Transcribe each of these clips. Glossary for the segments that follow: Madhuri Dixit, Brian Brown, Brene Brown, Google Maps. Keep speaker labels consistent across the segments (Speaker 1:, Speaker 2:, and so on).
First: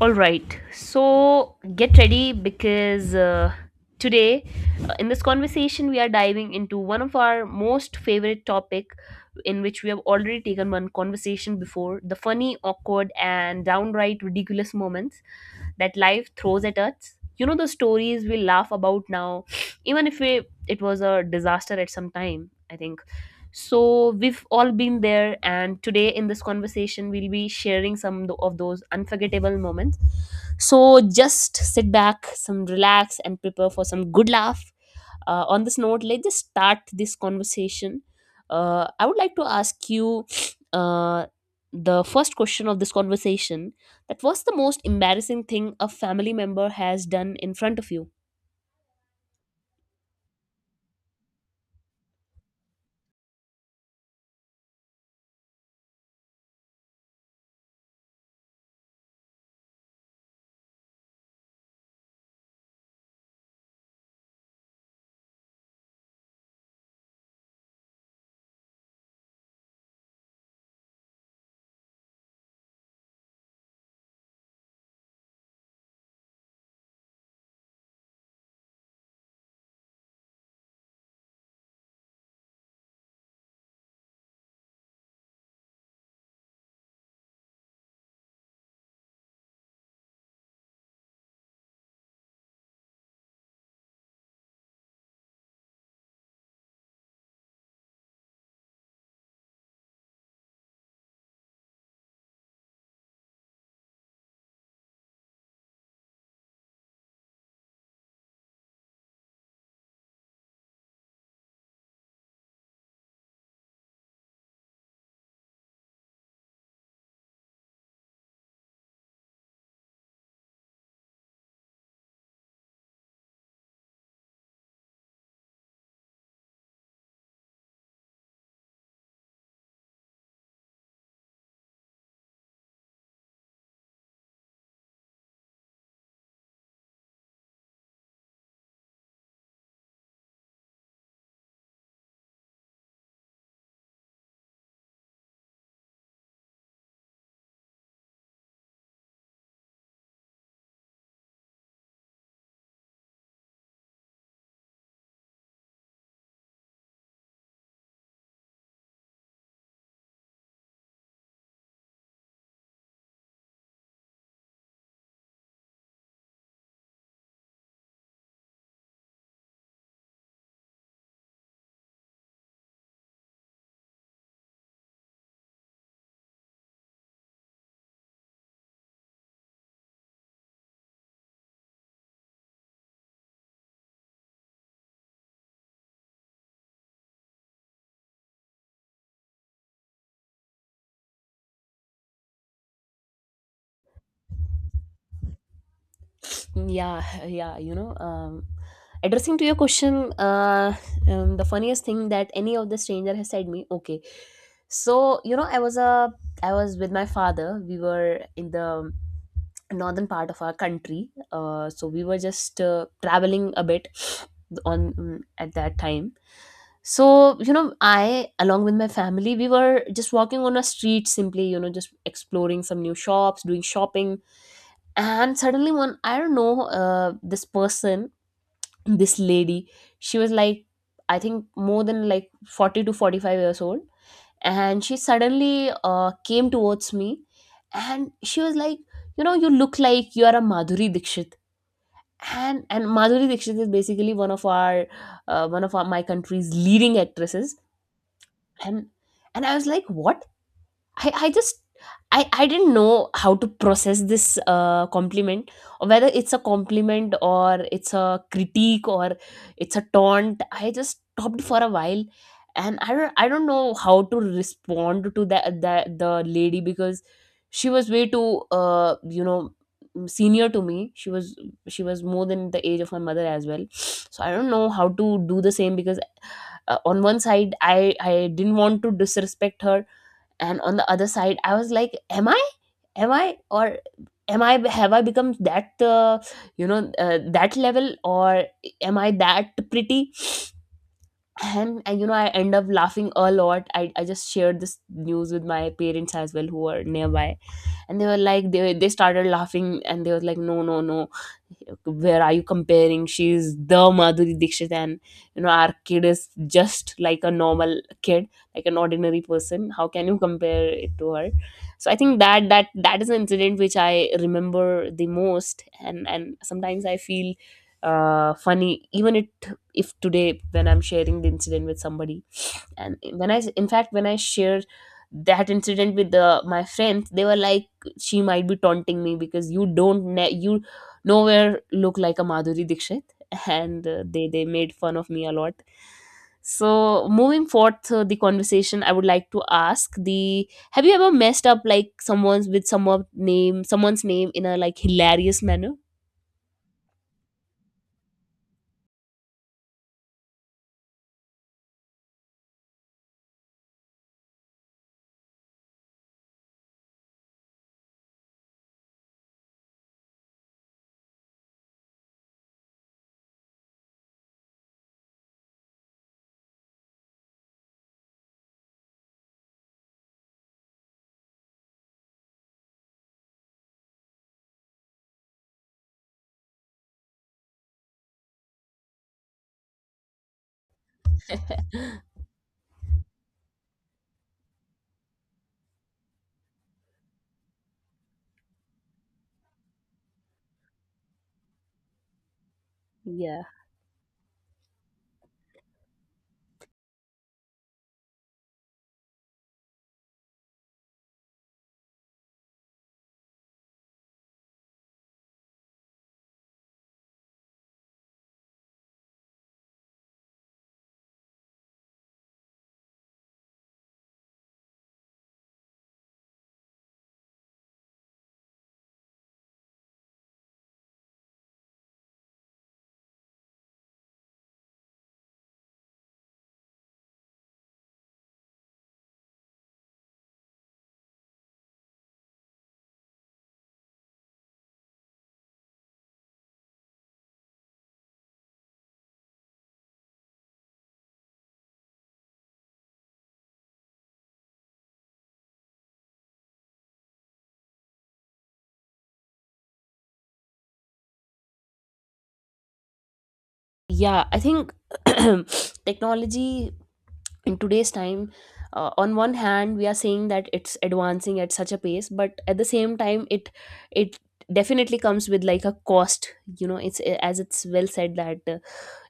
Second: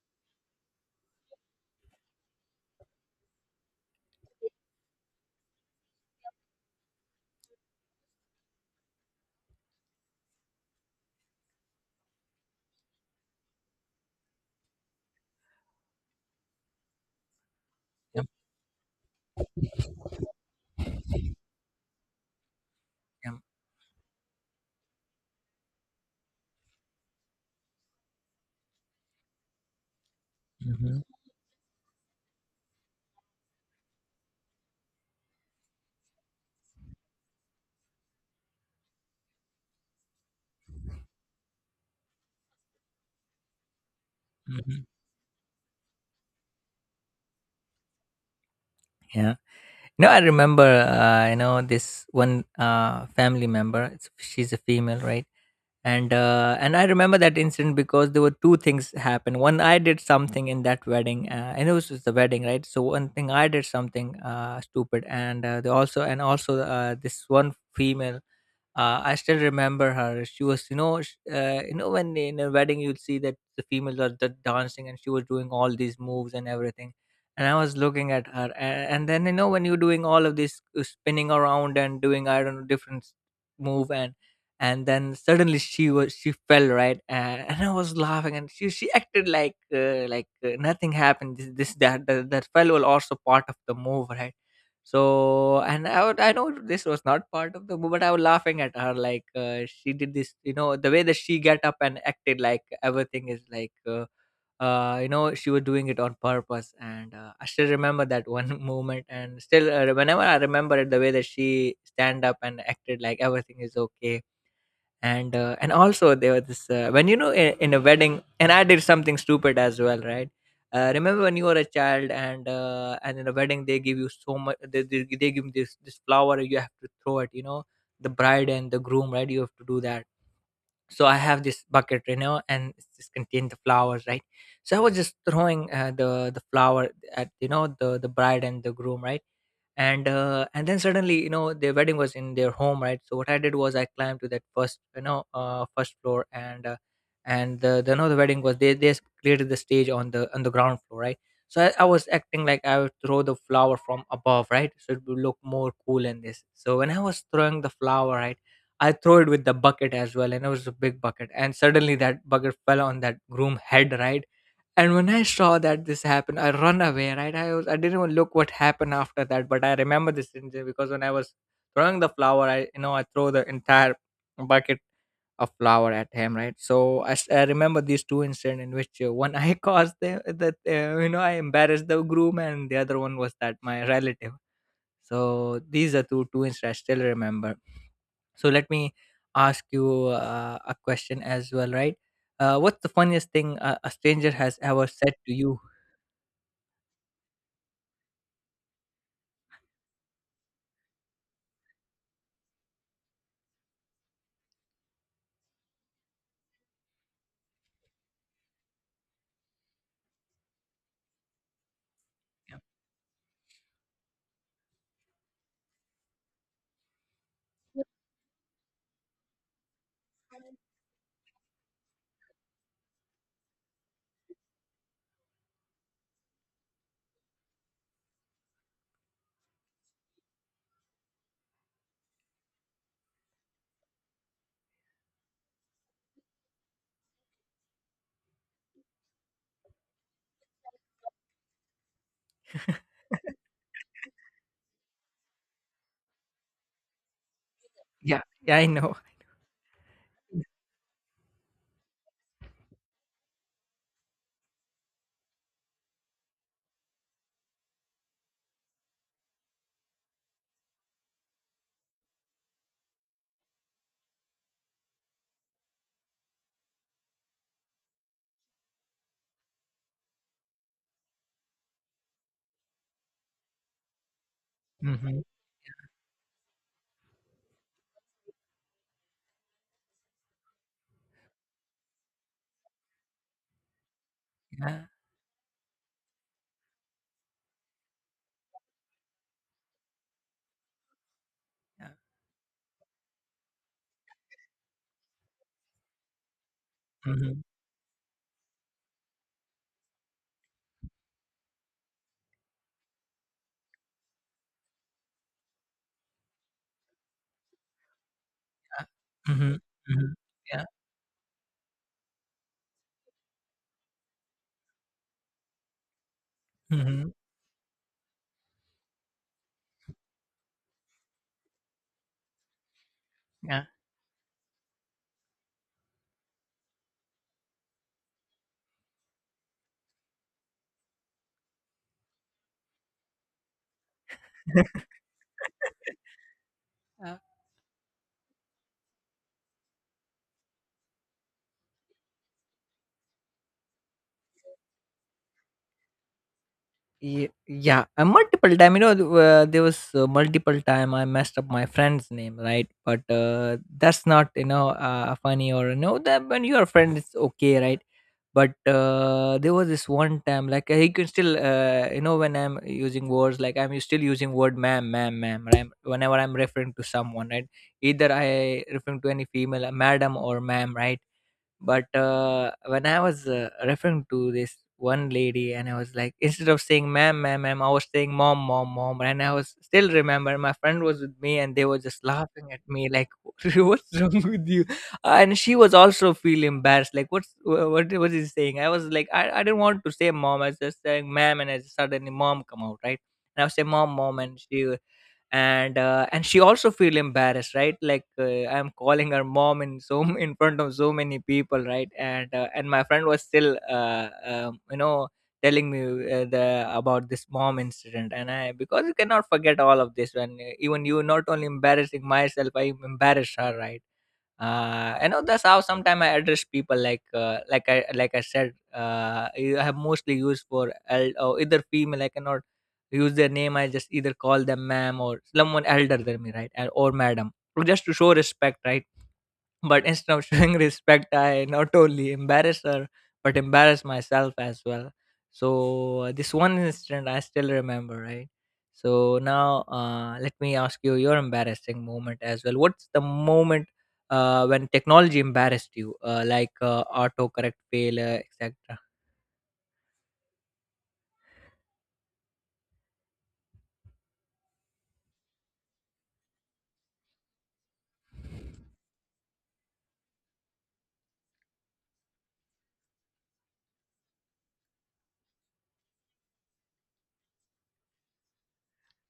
Speaker 1: All right, so get ready because today, in this conversation we are diving into one of our most favorite topic in which we have already taken one conversation before the funny, awkward, and downright ridiculous moments that life throws at us. You know, the stories
Speaker 2: Yep,
Speaker 1: we laugh about now, even if we, it was a disaster at some time. I think
Speaker 2: yep.
Speaker 1: so we've all been there, and today in this conversation, we'll be sharing of those unforgettable moments. So
Speaker 2: Mhm,
Speaker 1: just sit back, some relax, and prepare for some good laugh. On this note, let's just start this conversation. I would like to ask you uh, the first question of this conversation. That was the most
Speaker 2: mhm.
Speaker 1: embarrassing thing a family member has done in front of you.
Speaker 2: Yeah. No, I remember, you know, this one family member. It's, she's a female, right? And I remember that incident because there were two things happened. One, I did something in that wedding, and it was just the wedding, right? So one thing I did something stupid, and the also and also this one female I still remember her. She was, you know, you know, when in a wedding you'll see that the females are dancing, and she was doing all these moves and everything. And I was looking at her, and then you know when you're doing all of this spinning around and doing I don't know different move, and then suddenly she fell, right, and I was laughing, and she acted like nothing happened. That fell was also part of the move, right? So, I know this was not part of the movie, but I was laughing at her. Like, she did this, you know, the way that she got up and acted like everything is like, you know, she was doing it on purpose. And I still remember that one moment. And still, whenever I remember it, the way that she stand up and acted like everything is okay, and also there was this when you know in a wedding, and I did something stupid as well, right. Remember when you were a child, and in a wedding they give you so much, they give you this flower, you have to throw it, you know, the bride and the groom, right, you have to do that. So I have this bucket, you know, and it's just contained the flowers, right. So I was just throwing the flower at, you know, the bride and the groom, right. And then suddenly, you know, their wedding was in their home, right, so what I did was I climbed to that first, you know, first floor, and the no the wedding was, they created the stage on the ground floor, right. So I was acting like I would throw the flower from above, right, so it would look more cool in this. So when I was throwing the flower, right, I throw it with the bucket as well, and it was a big bucket. And suddenly that bucket fell on that groom head, right? And when I saw that this happened, I run away, right? I didn't even look what happened after that, but I remember this incident because when I was throwing the flower, I, you know, I throw the entire bucket of flower at him, right? So I remember these two incidents in which one I caused the, that, you know, I embarrassed the groom, and the other one was that my relative. So these are two incidents I still remember. So let me ask you a question as well, right? What's the funniest thing a stranger has ever said to you?
Speaker 1: Yeah, yeah, addressing to your question, the funniest thing that any of the stranger has said me. Okay. So you know, I was with my father. We were in the northern part of our country, so we were
Speaker 2: Yeah,
Speaker 1: just traveling a bit at that time. So you know, I along with my family, we were just walking on a street simply, you know, just exploring some new shops, doing shopping. And suddenly, one I don't know, this person, this lady, she was like, I think more than like 40 to 45 years old, and she suddenly came towards me, and she was like, "You know, you look like you are a Madhuri Dixit," and Madhuri Dixit is basically one of our, my country's leading actresses.
Speaker 2: yeah, yeah, I
Speaker 1: and
Speaker 2: know.
Speaker 1: and I was like, what? I, I just I didn't know how to process this compliment, or whether it's a compliment or it's a critique or it's a taunt. I just stopped for a while, and I don't know how to respond to that that the lady because she was way too, you know, senior to me. She was, she was more than the age of my mother as well, so I don't know how to
Speaker 2: Mm-hmm.
Speaker 1: do the same because, on one side, I didn't want to disrespect her, and on the other side I was like, am i or am I,
Speaker 2: Yeah,
Speaker 1: have I become that, you know, that level, or am I that pretty? And
Speaker 2: yeah.
Speaker 1: you know, I end up laughing a lot. I just shared this news with my parents as well, who were nearby.
Speaker 2: Mm-hmm.
Speaker 1: And they were like, they started laughing, and they were like, "No, no, no, where are you comparing? She's the Madhuri Dixit, and you know, our kid is just like a normal kid, like an ordinary
Speaker 2: Mm-hmm.
Speaker 1: person. How can
Speaker 2: Mm-hmm.
Speaker 1: you
Speaker 2: Yeah.
Speaker 1: compare it to her?" So I think that is an incident which I remember the most, and sometimes I
Speaker 2: Mm-hmm.
Speaker 1: feel funny, even it if today when I'm sharing the incident with somebody, and when I
Speaker 2: Yeah.
Speaker 1: in fact when I shared that incident with my friends, they were like, "She might be taunting me because you don't ne- you nowhere look like a Madhuri Dixit," and they made fun of me a lot. So
Speaker 2: Uh,
Speaker 1: moving forth, the conversation, I would like to ask the have you ever messed up like someone's name in a like hilarious manner?
Speaker 2: yeah, multiple time. You know, there was multiple time I messed up my friend's name, right? But that's not, you know, funny or no. That when your friend it's okay, right? But there was this one time, like, he can still you know, when I'm using words like I'm still using word ma'am, ma'am, ma'am, right? Whenever I'm referring to someone, right, either I referring to any female, madam or ma'am, right. But when I was referring to this one lady, and I was like, instead of saying ma'am, ma'am, ma'am, I was saying mom, mom, mom. And I was still remember my friend was with me, and they were just laughing at me, like, what's wrong with you? And she was also feel embarrassed, like, what was he saying? I was like, I didn't want to say mom, I was just saying ma'am, and I just suddenly mom come out, right? And
Speaker 1: Yeah,
Speaker 2: I was saying mom, mom, and she, and she also feel embarrassed, right, like, I'm calling her mom in in front of so many people, right. And my friend was still you know, telling me the about this mom incident, and I, because you cannot forget all of this when, even you not only embarrassing myself, I embarrassed her, right. You know, that's how sometimes I address people, like, I have mostly used for or either female, I cannot use their name, I just either call them ma'am or someone elder than me, right, and- or madam, just to show respect, right. But instead of showing respect, I not only embarrassed her, but embarrassed myself as well. So this one incident I still remember, right? So now let me ask you your embarrassing moment as well. What's the moment when technology embarrassed you, like autocorrect failure, etc.?
Speaker 1: yeah, I think, technology in today's time, on one hand we are saying that it's advancing at such a pace, but at the same time it definitely comes with like a cost. You know, it's as it's well said that,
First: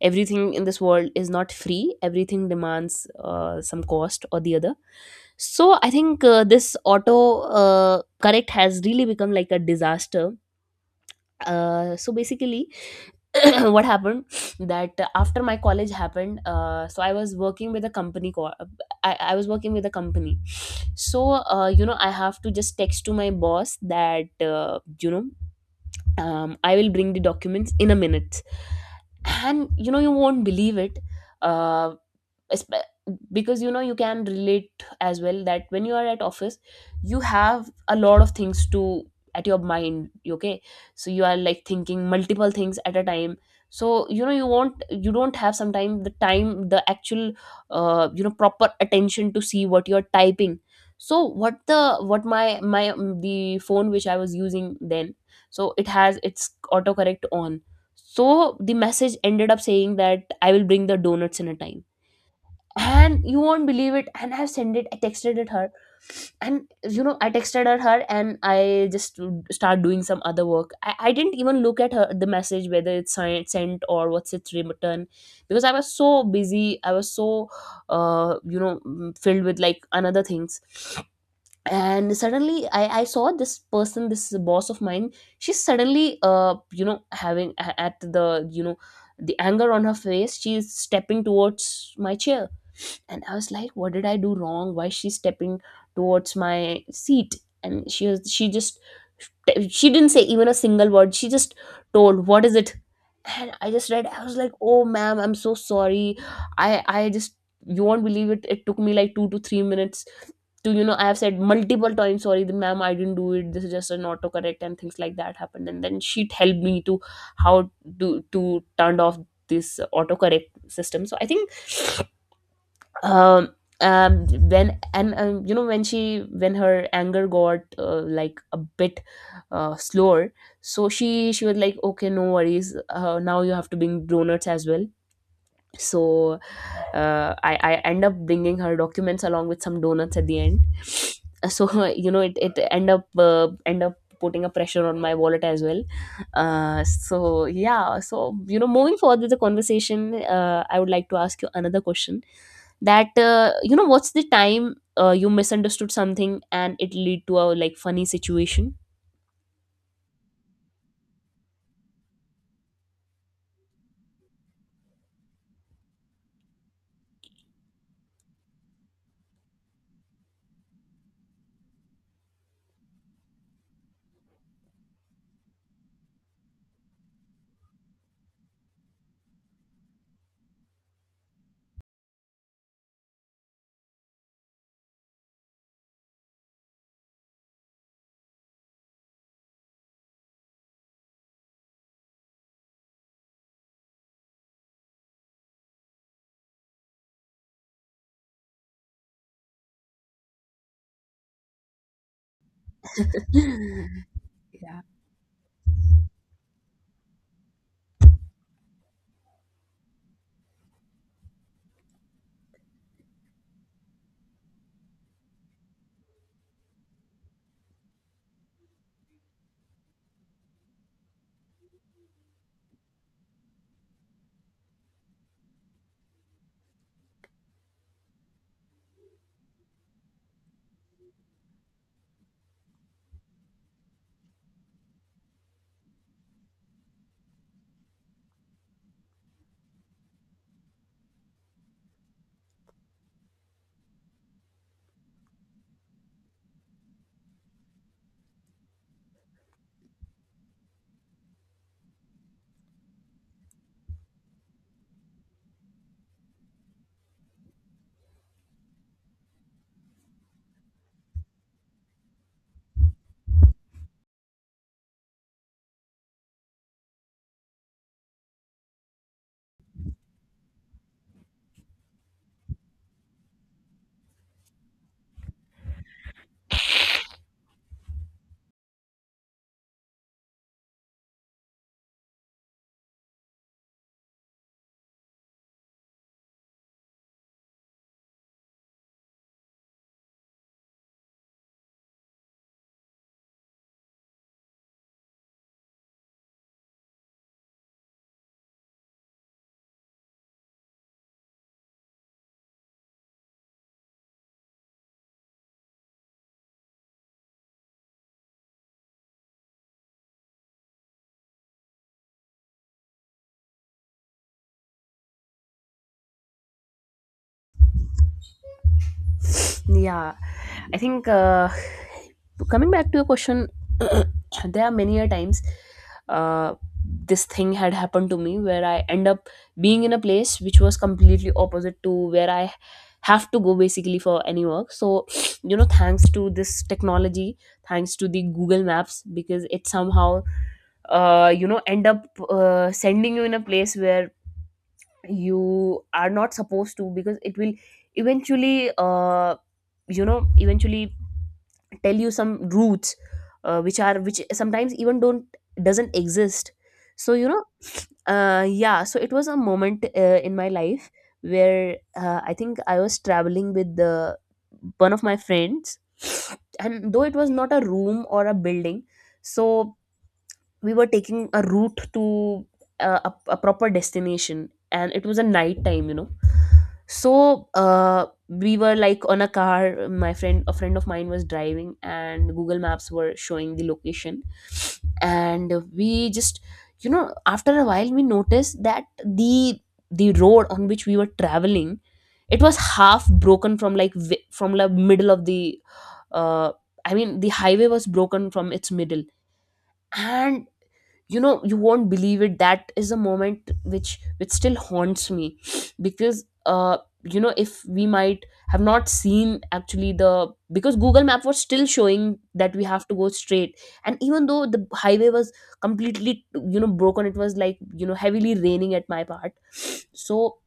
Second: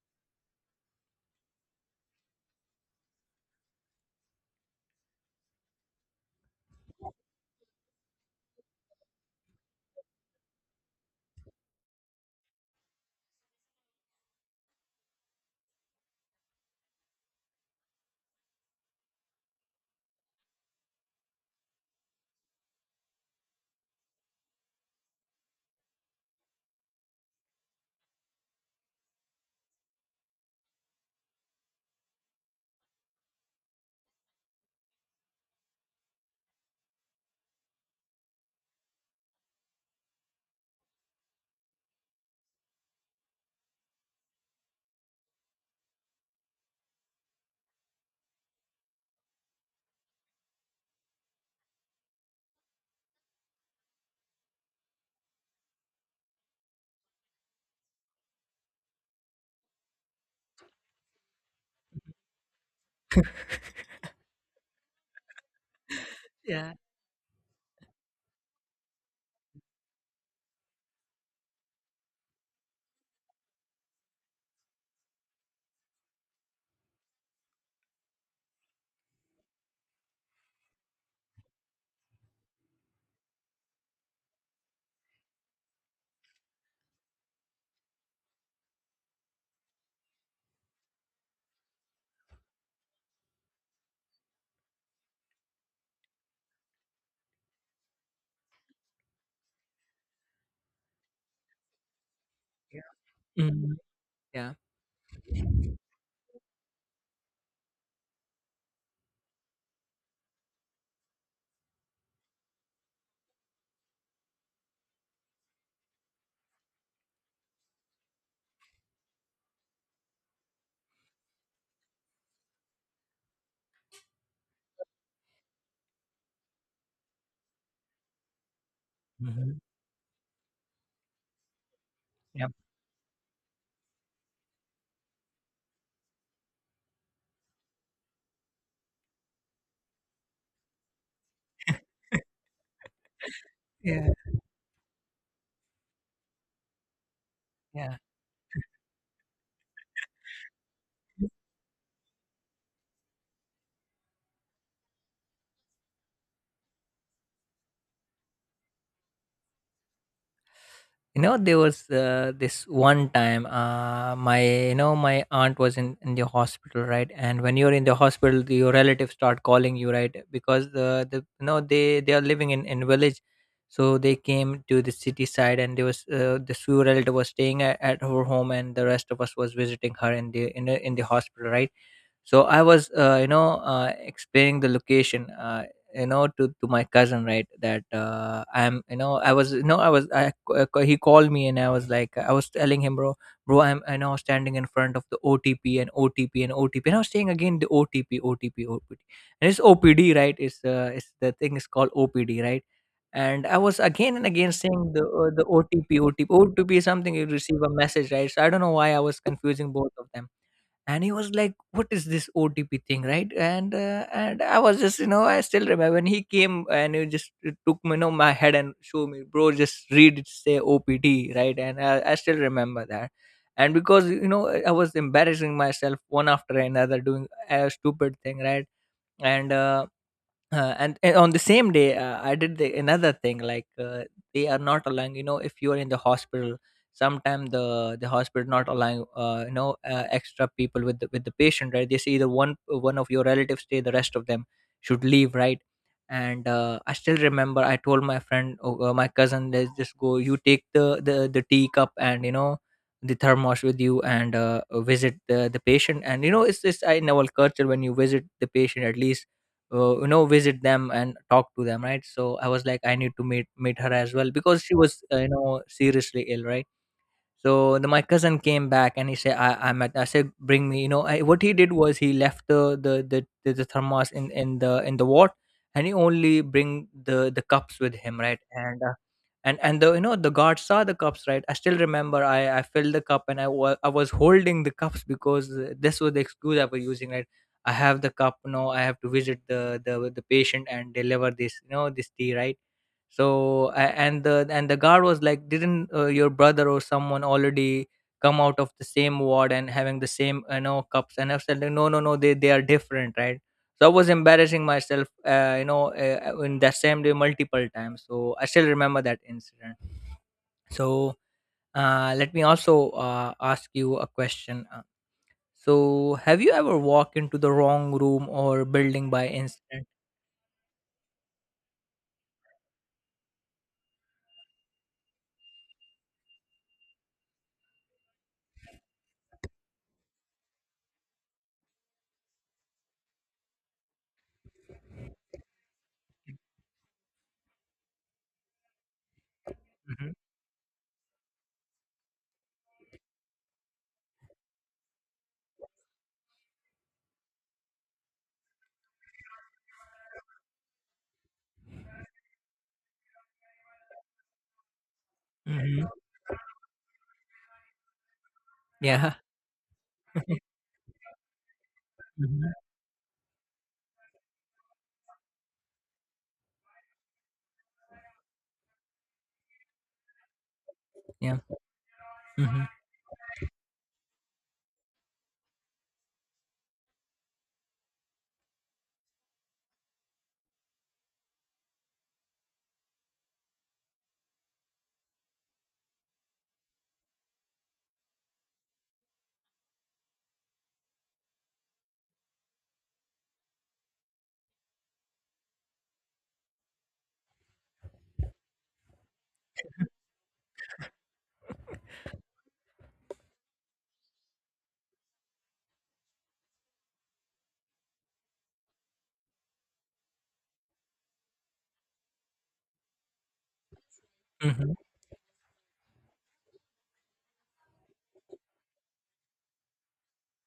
Speaker 1: everything in this world is not free. Everything demands, some cost or the other. So I think, this auto, correct has really become like a disaster. So basically, what happened, that after my college happened, so I was working with a company. I was working with a company. So, you know, I have to just text to my boss that, you know, I will bring the documents in a minute. And you know, you won't believe it. uh, because you know, you can relate as well that when you are at office, you have a lot of things to at your mind. Okay. So you are like thinking multiple things at a time. So you know, you don't have sometimes the actual, you know, proper attention to see what you're typing. So what my the phone which I was using then, so it has its autocorrect on. So the message ended up saying that I will bring the donuts in a time. And you won't believe it. And I texted it her. And
Speaker 2: Yeah.
Speaker 1: you know, I texted her, and I just start doing some other work. I didn't even look at her the message, whether it's sent or what's its return, because I was so busy. I was so You know, filled with like another things. And suddenly, I saw this person, this boss of mine. She's suddenly you know, having at the, you know, the anger on her face. She's stepping towards my chair, and I was like, what did I do wrong? Why is she stepping towards my seat? And she didn't say even a single word. She just told, what is it?
Speaker 2: Yeah.
Speaker 1: And I
Speaker 2: Mhm.
Speaker 1: just read, I was like,
Speaker 2: Yeah.
Speaker 1: "Oh ma'am, I'm so sorry." I just you won't believe it. It took me like 2 to 3 minutes to, you know, I have said multiple times sorry, the ma'am, I didn't do it. This is just an autocorrect and things like that happened. And then she helped me to how to turn off this autocorrect system. So I think, um when and you know, when she when her anger got like a bit
Speaker 2: Mhm.
Speaker 1: slower, so she was like, "Okay, no
Speaker 2: Yep.
Speaker 1: worries, now you have to bring donuts as well." So I end up bringing her documents along with some donuts at the end. So you know, it end up
Speaker 2: Yeah.
Speaker 1: putting a pressure on my wallet as well. So
Speaker 2: Yeah.
Speaker 1: yeah, so you know, moving forward with the conversation, I would like to ask you another question, that, you know, what's the time, you misunderstood something and it lead to a like funny situation?
Speaker 2: You know, there was this one time, my, you know, my aunt was in the hospital, right. And when you're in the hospital, your relatives start calling you, right, because the, you know, they are living in village. So they came to the city side, and there was this few relative was staying at her home, and the rest of us was visiting her in in the hospital, right. So I was you know, explaining the location, you know, to my cousin, right, that I'm you know I was you know I was I, c- c- he called me, and I was like, I was telling him, bro, bro, I'm, you know, standing in front of the OTP, and OTP, and OTP, and I was saying again, the OTP, OTP, OTP, and it's OPD, right? It's it's the thing is called OPD, right. And I was again and again
Speaker 1: Yeah,
Speaker 2: saying the, the OTP OTP OTP is something you receive a message, right, so I don't know why I was confusing both of them. And he was like, what is this OTP thing, right? And I was just, you know, I still remember when he came, and he just took me, you know, my head, and show me, bro, just read it, say OPT, right. And I still remember that. And because, you know, I was embarrassing myself one after another doing a stupid thing, right. And uh, uh, and, and on the same day, I did another thing, like, they are not allowing, you know, if you are in the hospital, sometimes the hospital not allowing, extra people with with the patient, right. They say either one of your relatives stay, the rest of them should leave, right. And I still remember, I told my friend, oh, my cousin, let's just go, you take the tea cup, and, you know, the thermos with you, and visit the patient. And, you know, it's this, I, in our culture, when you visit the patient, at least you know, visit them and talk to them, right. So I was like, I need to meet her as well, because she was, you know, seriously ill, right. So my cousin came back, and he said, I'm at, I said, bring me, you know, I, what he did was he left the thermos in the ward, and he only bring the cups with him. Right. And, and the, you know, the guard saw the cups, right. I still remember, I filled the cup, and I was holding the cups, because this was the excuse I was using, right. I have the cup, no, I have to visit the patient and deliver this, you know, this tea, right. So a- and the and the guard was like, didn't your brother or someone already come out of the same ward and having the same, you know, cups? And I said, no, no, no, they are different, right. So I was embarrassing myself, in that same day multiple times, so I still remember that incident. So let me also ask you a question. So, have you ever walked into the wrong room or building by incident?
Speaker 1: yeah, I think, coming back to your question, there are many a times uh, this thing had happened to me where I end up being in a place which was completely opposite to where I have to go basically for any work. So, you know, thanks to this technology, thanks to the Google Maps, because it
Speaker 2: Mhm.
Speaker 1: somehow, you know, end up sending you in a place where you are not supposed to, because it will eventually, eventually tell you some roots, which sometimes even don't
Speaker 2: Mhm.
Speaker 1: doesn't exist. So you know, yeah, so it
Speaker 2: Yeah.
Speaker 1: was a moment in my life where, I
Speaker 2: Mhm.
Speaker 1: think I was traveling with the one of my friends, and though it was not a room or a building, so we were taking
Speaker 2: Yeah.
Speaker 1: a route to, a proper destination, and it was a night time, you know. So we were like on a car, my friend a friend of mine was driving, and Google Maps were showing the location. And we just you know, after a while we noticed that the road on which we were traveling, it was half broken from the middle of the, uh, I mean, the highway was broken from its middle. And you know, you won't believe it, that is a moment which still haunts me, because you know, if we might have not seen actually the because Google Map was still showing that we have to go straight, and even though the
Speaker 2: Mhm.
Speaker 1: highway was completely, you know, broken, it was like, you know, heavily raining at my part. So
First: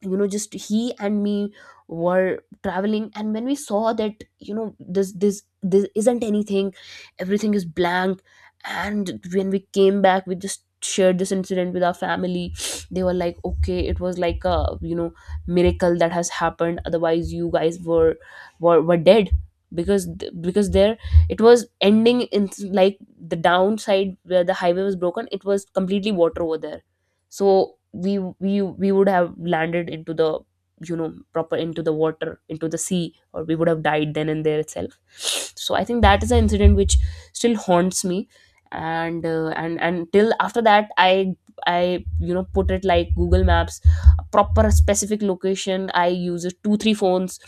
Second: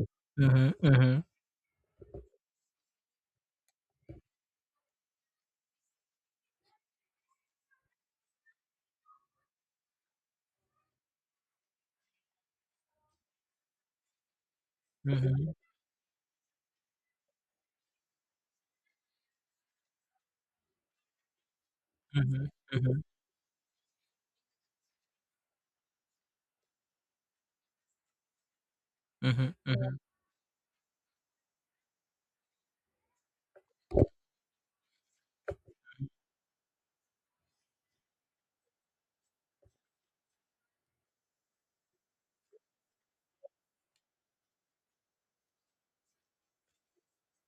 Speaker 1: you know, just
Speaker 2: Mhm,
Speaker 1: he and
Speaker 2: mhm,
Speaker 1: me were traveling, and when we saw that, you know, this isn't anything, everything is blank. And when we came back, we just shared this incident with our family. They were like, "Okay, it was like a, you know,
Speaker 2: mhm,
Speaker 1: miracle that has happened, otherwise you guys were dead, because because there, it was ending
Speaker 2: mhm,
Speaker 1: in like
Speaker 2: mhm,
Speaker 1: the downside where the highway was broken, it was completely water over there. So we would have
Speaker 2: mhm,
Speaker 1: landed
Speaker 2: mhm.
Speaker 1: into the, you know, proper into the water, into the sea, or we would have died then and there itself." So I think that is an incident which still haunts me, and till after that, I you know, put it like Google Maps, a proper specific location. I use it two three phones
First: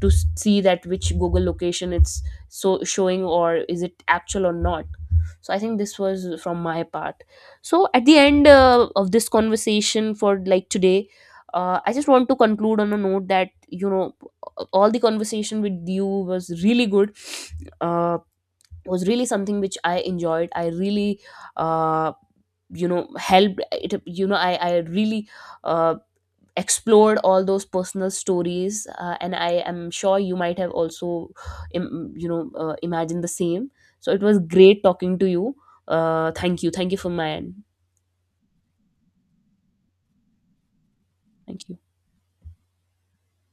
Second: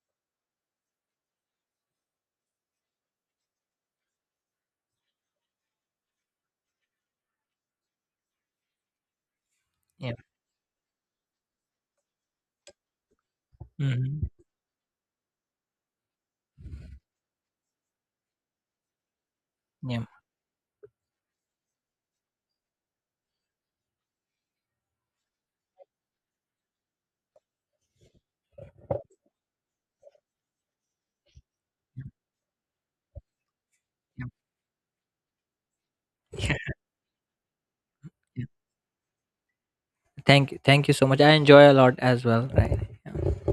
Speaker 1: to see that which Google location it's so showing or is it actual or not. So I think this was from my part. So at the end, of this conversation
Speaker 2: Yeah.
Speaker 1: for like today, I just want to conclude on a note that you know,
Speaker 2: Mhm.
Speaker 1: all the conversation with you was really good. uh, was really something which I
Speaker 2: Yeah.
Speaker 1: enjoyed. I really uh, you know, helped it. You know, I really uh, explored all those personal stories, and I am sure you might have also
Speaker 2: Yeah.
Speaker 1: you know, imagined the same. So it
Speaker 2: Yeah.
Speaker 1: was great talking to you. Thank you, thank you for my end.
Speaker 2: Yeah. Thank you. Thank you so much. I
Speaker 1: Thank
Speaker 2: enjoy a
Speaker 1: you.
Speaker 2: lot as well. Right. Yeah.